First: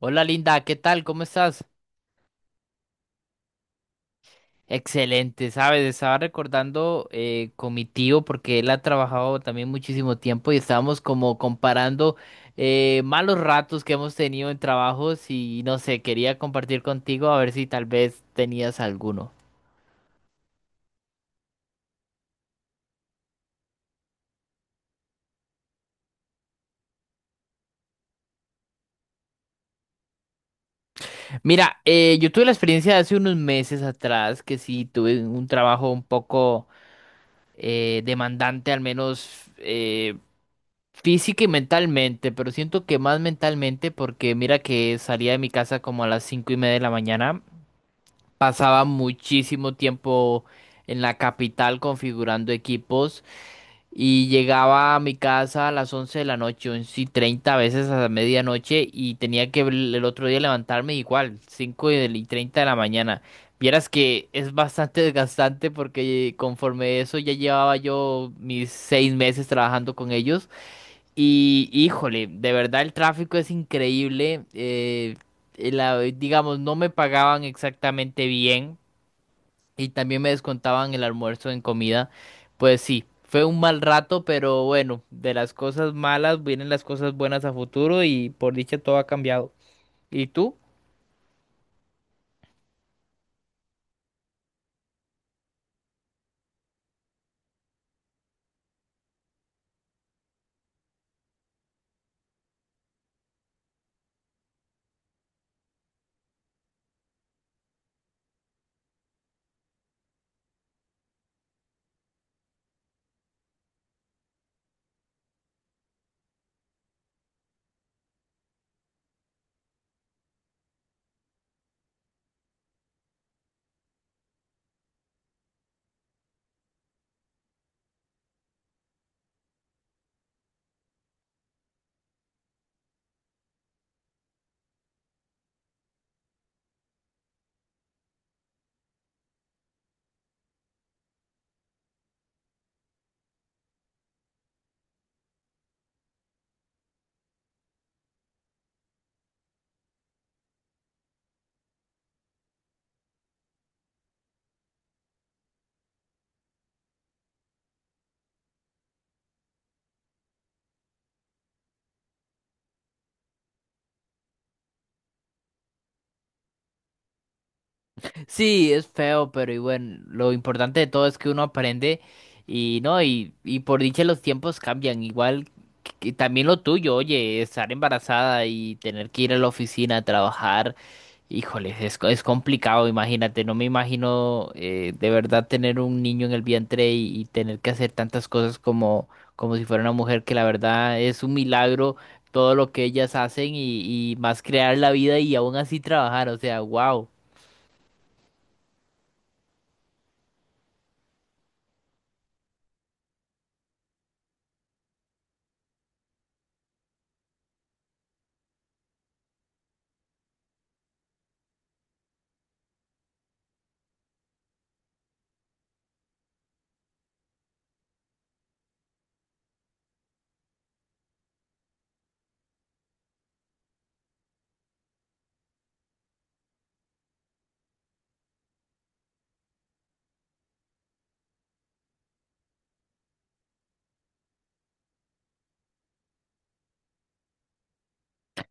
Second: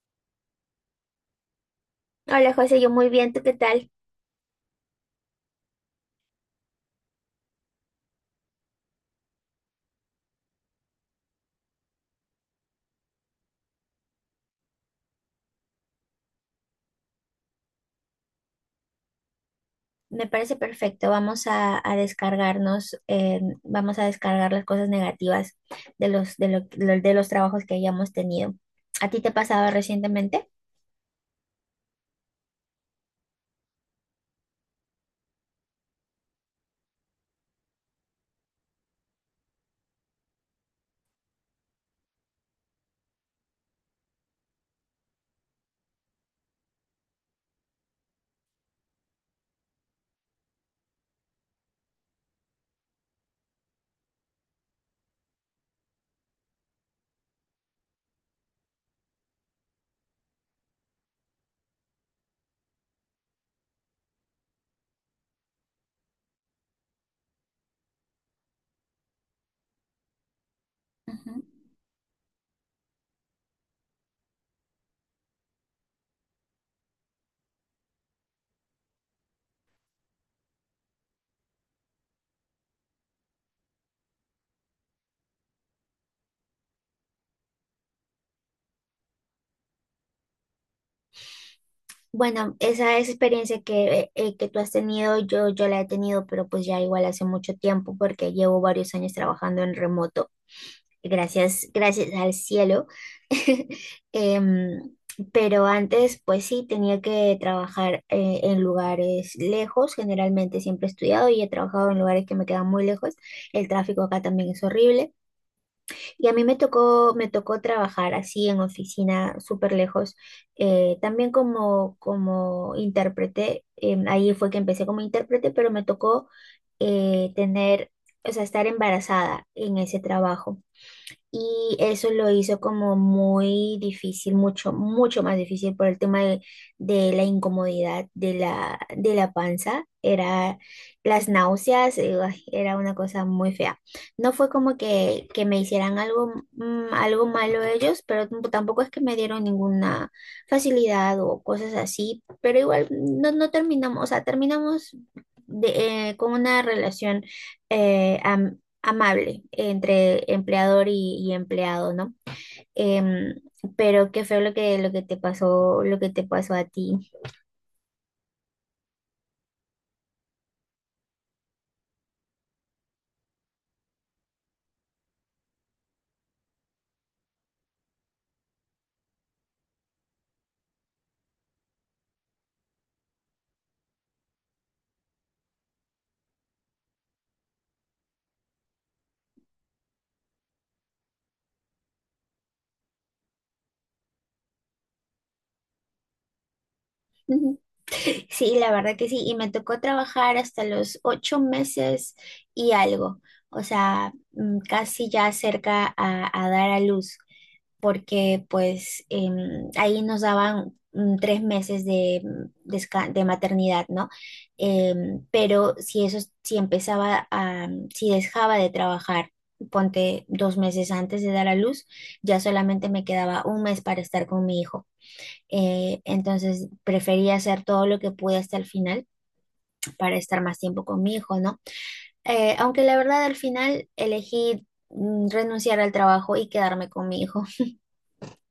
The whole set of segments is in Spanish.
Hola Linda, ¿qué tal? ¿Cómo estás? Hola José, yo muy bien, ¿tú qué tal? Excelente, sabes, estaba recordando con mi tío porque él ha trabajado también muchísimo tiempo y estábamos como comparando malos ratos que hemos tenido en trabajos y no sé, quería compartir contigo a ver si tal vez tenías alguno. Me parece perfecto, vamos a descargarnos, vamos a descargar las cosas negativas de los, de lo- de los trabajos que hayamos tenido. ¿A ti te ha pasado recientemente? Mira, yo tuve la experiencia de hace unos meses atrás que sí tuve un trabajo un poco demandante, al menos física y mentalmente, pero siento que más mentalmente porque mira que salía de mi casa como a las 5:30 de la mañana, pasaba muchísimo tiempo en la capital configurando equipos y llegaba a mi casa a las 11 de la noche, 11:30, a veces a la medianoche, y tenía que el otro día levantarme igual, cinco y treinta de la mañana. Vieras que es bastante desgastante porque conforme eso ya llevaba yo mis 6 meses trabajando con ellos. Ujú. Y híjole, de verdad el tráfico es increíble. Digamos, no me pagaban exactamente bien y también me descontaban el almuerzo en comida. Pues sí, fue un mal rato, pero bueno, de las cosas malas vienen las cosas buenas a futuro y por dicha todo ha cambiado. ¿Y tú? Bueno, esa experiencia que tú has tenido, yo la he tenido, pero pues ya igual hace mucho tiempo porque llevo varios años trabajando en remoto. Gracias, gracias al cielo. Em, pero antes, pues sí, tenía que trabajar en lugares lejos. Generalmente siempre he estudiado y he trabajado en lugares que me quedan muy lejos. El tráfico acá también es horrible. Y a mí me tocó trabajar así en oficina súper lejos. También como intérprete, ahí fue que empecé como intérprete, pero me tocó tener, o sea, estar embarazada en ese trabajo. Y eso lo hizo como muy difícil, mucho, mucho más difícil por el tema de la incomodidad de la panza. Era las náuseas, ay, era una cosa muy fea. No fue como que me hicieran algo, algo malo ellos, pero tampoco es que me dieron ninguna facilidad o cosas así. Pero igual no, no terminamos, o sea, terminamos con una relación amable entre empleador y empleado, ¿no? Em, pero qué feo lo que te pasó, lo que te pasó a ti. Sí, es feo, pero y bueno, lo importante de todo es que uno aprende y no, y por dicha los tiempos cambian, igual que también lo tuyo, oye, estar embarazada y tener que ir a la oficina a trabajar, híjole, es, es complicado, imagínate, no me imagino, de verdad tener un niño en el vientre y tener que hacer tantas cosas como, como si fuera una mujer, que la verdad es un milagro todo lo que ellas hacen y más crear la vida y aún así trabajar, o sea, wow. Ujú. Sí, la verdad que sí. Y me tocó trabajar hasta los 8 meses y algo. O sea, casi ya cerca a dar a luz, porque pues ahí nos daban 3 meses de maternidad, ¿no? Em, pero si eso, si empezaba a, mm, si dejaba de trabajar, ponte 2 meses antes de dar a luz, ya solamente me quedaba un mes para estar con mi hijo. Entonces preferí hacer todo lo que pude hasta el final para estar más tiempo con mi hijo, ¿no? Aunque la verdad al final elegí renunciar al trabajo y quedarme con mi hijo.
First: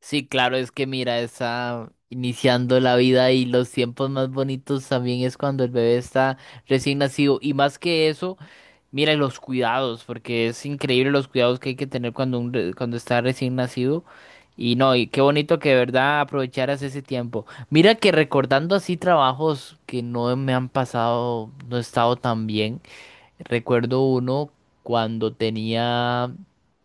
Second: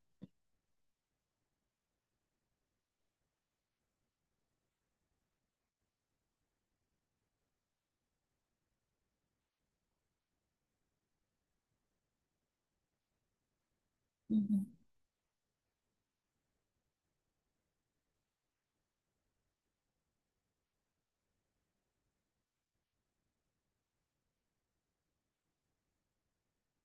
Sí, claro, es que mira, está iniciando la vida y los tiempos más bonitos también es cuando el bebé está recién nacido. Y más que eso, mira los cuidados, porque es increíble los cuidados que hay que tener cuando, cuando está recién nacido. Ujú. Y no, y qué bonito que de verdad aprovecharas ese tiempo. Mira que recordando así trabajos que no me han pasado, no he estado tan bien. Recuerdo uno cuando tenía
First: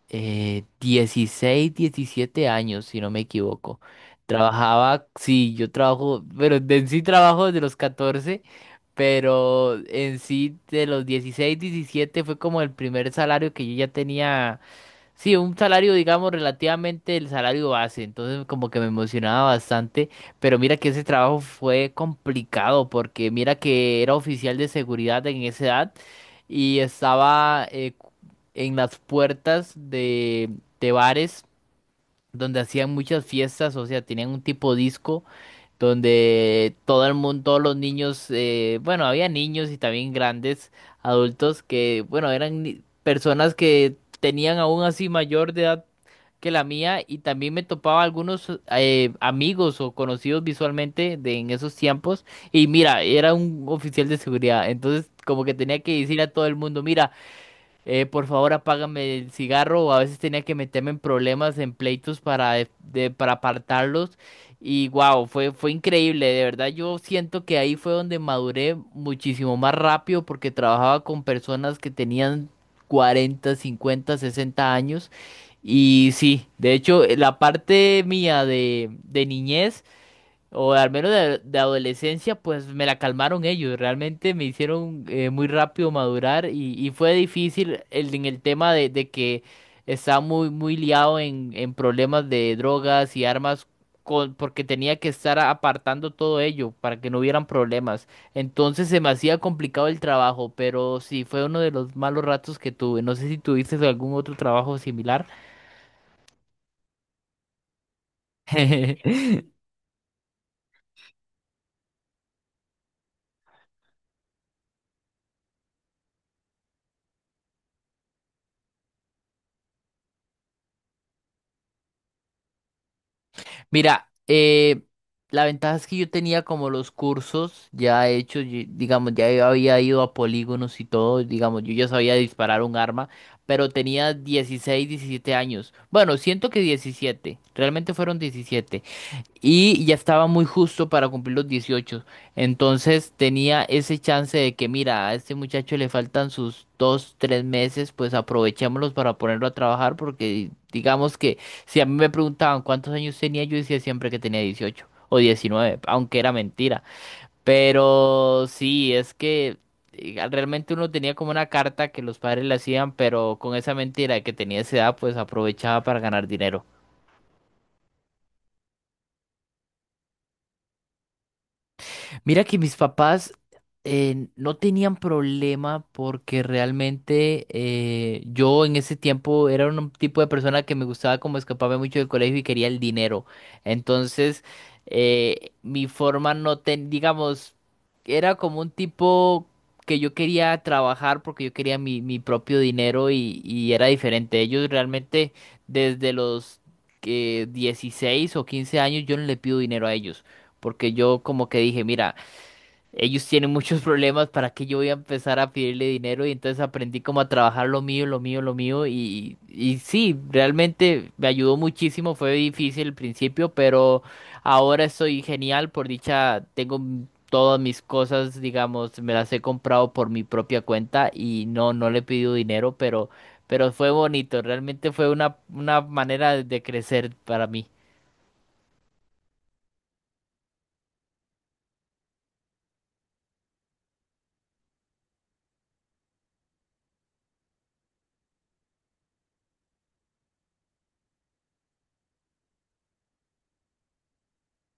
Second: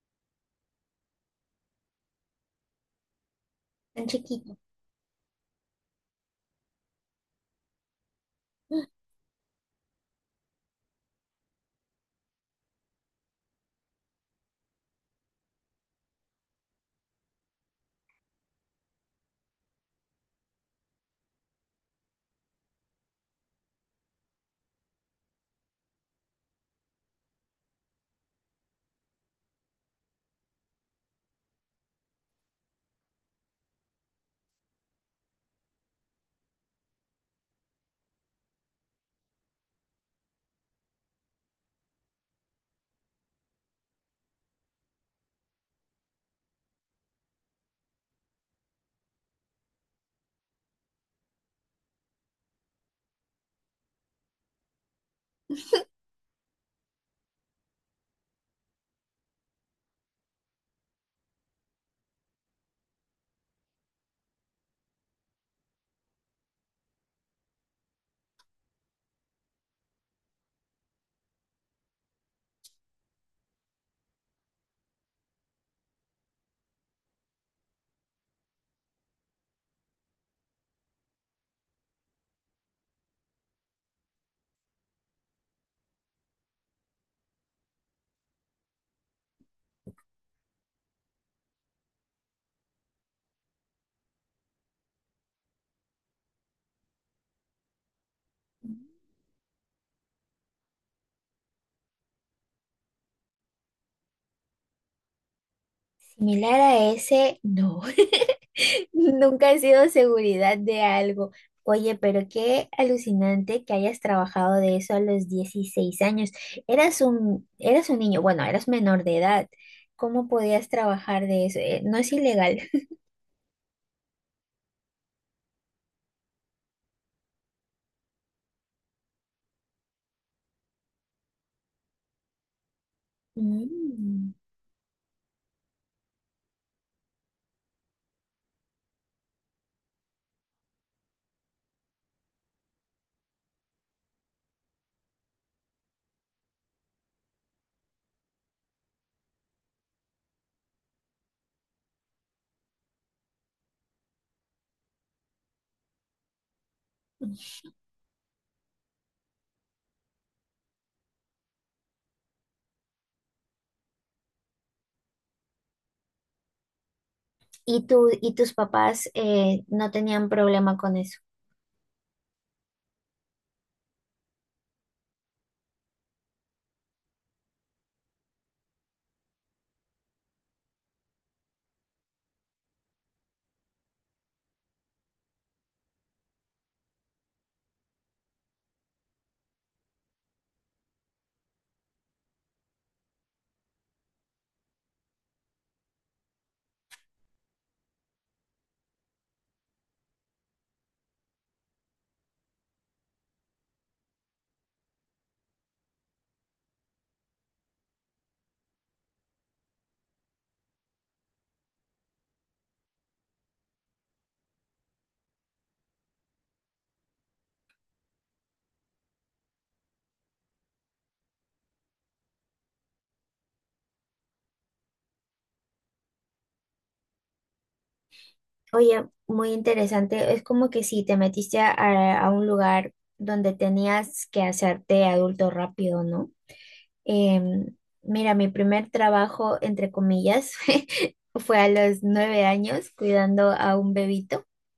16, 17 años, si no me equivoco. Tan chiquito. Trabajaba, sí, yo trabajo, pero en sí trabajo desde los 14, pero en sí de los 16, 17 fue como el primer salario que yo ya tenía. Sí, un salario, digamos, relativamente el salario base, entonces como que me emocionaba bastante, pero mira que ese trabajo fue complicado porque mira que era oficial de seguridad en esa edad y estaba en las puertas de bares donde hacían muchas fiestas, o sea, tenían un tipo disco donde todo el mundo, todos los niños, bueno, había niños y también grandes adultos que, bueno, eran personas que tenían aún así mayor de edad que la mía, y también me topaba algunos amigos o conocidos visualmente de en esos tiempos. Y mira, era un oficial de seguridad, entonces como que tenía que decir a todo el mundo, mira, por favor apágame el cigarro, o a veces tenía que meterme en problemas, en pleitos para, para apartarlos. Y wow, fue, fue increíble, de verdad yo siento que ahí fue donde maduré muchísimo más rápido porque trabajaba con personas que tenían 40, 50, 60 años. Y sí, de hecho la parte mía de niñez o al menos de adolescencia, pues me la calmaron ellos. Realmente me hicieron muy rápido madurar y fue difícil el, en el tema de que estaba muy, muy liado en problemas de drogas y armas, porque tenía que estar apartando todo ello para que no hubieran problemas. Entonces se me hacía complicado el trabajo, pero sí fue uno de los malos ratos que tuve. No sé si tuviste algún otro trabajo similar. Similar a ese, no. Nunca he sido seguridad de algo. Oye, pero qué alucinante que hayas trabajado de eso a los 16 años. Eras un niño, bueno, eras menor de edad. ¿Cómo podías trabajar de eso? ¿No es ilegal? Mira, la ventaja es que yo tenía como los cursos ya hechos, digamos, ya había ido a polígonos y todo, digamos, yo ya sabía disparar un arma, pero tenía Mm. 16, 17 años. Bueno, siento que 17, realmente fueron 17. Y ya estaba muy justo para cumplir los 18. Entonces tenía ese chance de que, mira, a este muchacho le faltan sus 2, 3 meses, pues aprovechémoslos para ponerlo a trabajar, porque digamos que si a mí me preguntaban cuántos años tenía, yo decía siempre que tenía 18 o 19 aunque era mentira. Pero sí, es que realmente uno tenía como una carta que los padres le hacían, pero con esa mentira de que tenía esa edad, pues aprovechaba para ganar dinero. ¿Y tú, y tus papás no tenían problema con eso? Mira que mis papás no tenían problema porque realmente yo en ese tiempo era un tipo de persona que me gustaba como escaparme mucho del colegio y quería el dinero. Entonces, mi forma no ten, digamos, era como un tipo que yo quería trabajar porque yo quería mi, mi propio dinero y era diferente. Ellos realmente desde los 16 o 15 años yo no le pido dinero a ellos porque yo como que dije, mira, ellos tienen muchos problemas para que yo voy a empezar a pedirle dinero, y entonces aprendí como a trabajar lo mío, lo mío, lo mío, y sí, realmente me ayudó muchísimo, fue difícil al principio, pero ahora estoy genial, por dicha tengo todas mis cosas, digamos, me las he comprado por mi propia cuenta y no, no le he pedido dinero, pero fue bonito, realmente fue una manera de crecer para mí. Oye, muy interesante. Es como que si te metiste a un lugar donde tenías que hacerte adulto rápido, ¿no? Em, Mira, mi primer trabajo, entre comillas, fue a los 9 años cuidando a un bebito.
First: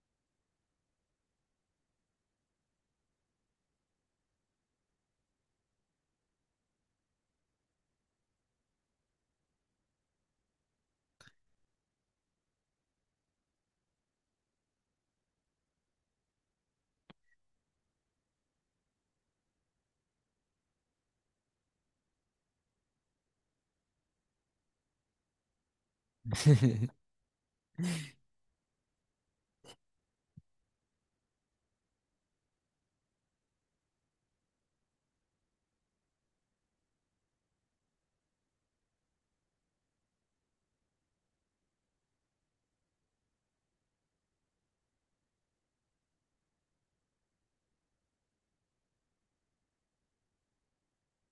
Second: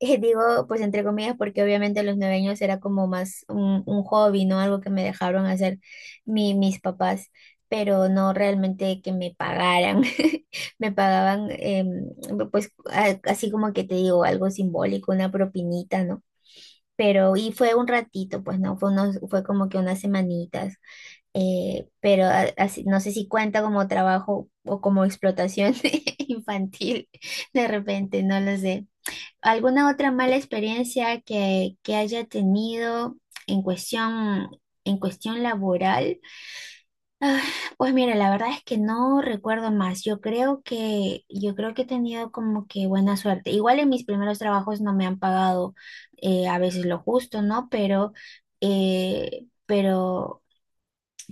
Digo, pues entre comillas, porque obviamente a los 9 años era como más un hobby, ¿no? Algo que me dejaron hacer mis papás, pero no realmente que me pagaran. Me pagaban, pues así como que te digo, algo simbólico, una propinita, ¿no? Pero, y fue un ratito, pues no, fue como que unas semanitas pero no sé si cuenta como trabajo o como explotación infantil, de repente, no lo sé. ¿Alguna otra mala experiencia que haya tenido en cuestión, en cuestión laboral? Pues mira, la verdad es que no recuerdo más. Yo creo que he tenido como que buena suerte. Igual en mis primeros trabajos no me han pagado a veces lo justo, ¿no? Eh, pero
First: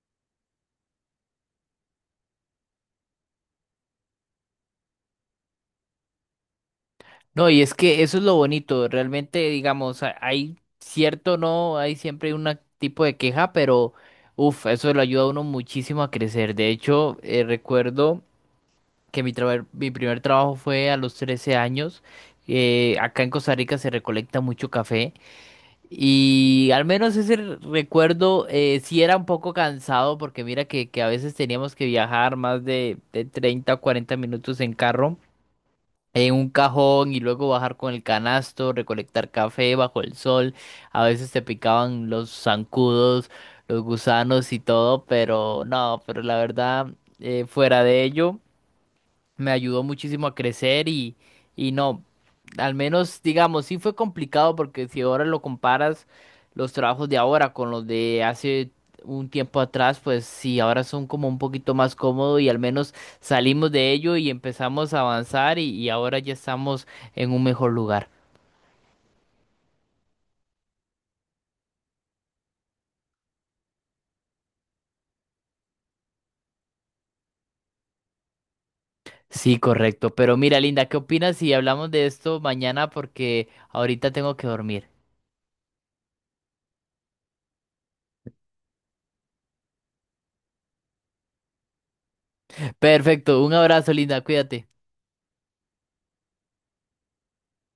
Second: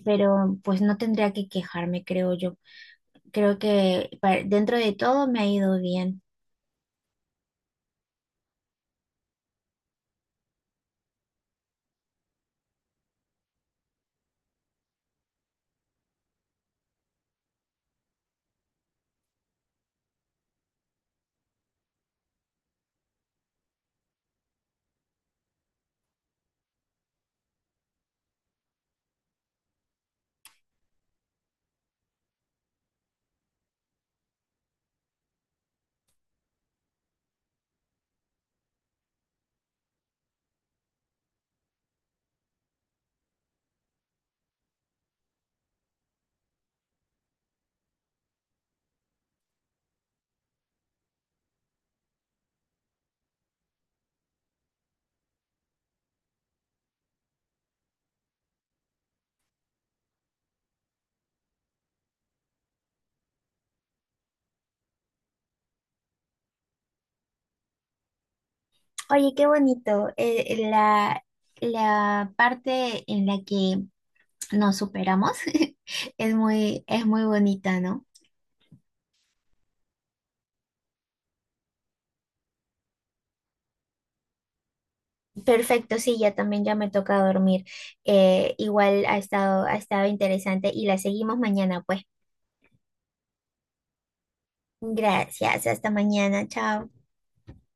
pues no tendría que quejarme, creo yo. Creo que dentro de todo me ha ido bien. No, y es que eso es lo bonito, realmente, digamos, hay cierto no, hay siempre un tipo de queja, pero uff, eso le ayuda a uno muchísimo a crecer. De hecho, recuerdo que mi, mi primer trabajo fue a los 13 años. Eh, acá en Costa Rica se recolecta mucho café y al menos ese recuerdo, sí era un poco cansado porque mira que a veces teníamos que viajar más de 30 o 40 minutos en carro en un cajón y luego bajar con el canasto, recolectar café bajo el sol. A veces te picaban los zancudos, los gusanos y todo, pero no, pero la verdad, fuera de ello me ayudó muchísimo a crecer y no, al menos digamos, sí fue complicado porque si ahora lo comparas los trabajos de ahora con los de hace un tiempo atrás, pues sí, ahora son como un poquito más cómodos y al menos salimos de ello y empezamos a avanzar y ahora ya estamos en un mejor lugar. Oye, qué bonito. La parte en la que nos superamos es muy, bonita, ¿no? Sí, correcto. Pero mira, Linda, ¿qué opinas si hablamos de esto mañana? Porque ahorita tengo que dormir. Perfecto, sí, ya también ya me toca dormir. Igual ha estado interesante y la seguimos mañana, pues. Perfecto, un abrazo, Linda, cuídate. Gracias, hasta mañana, chao.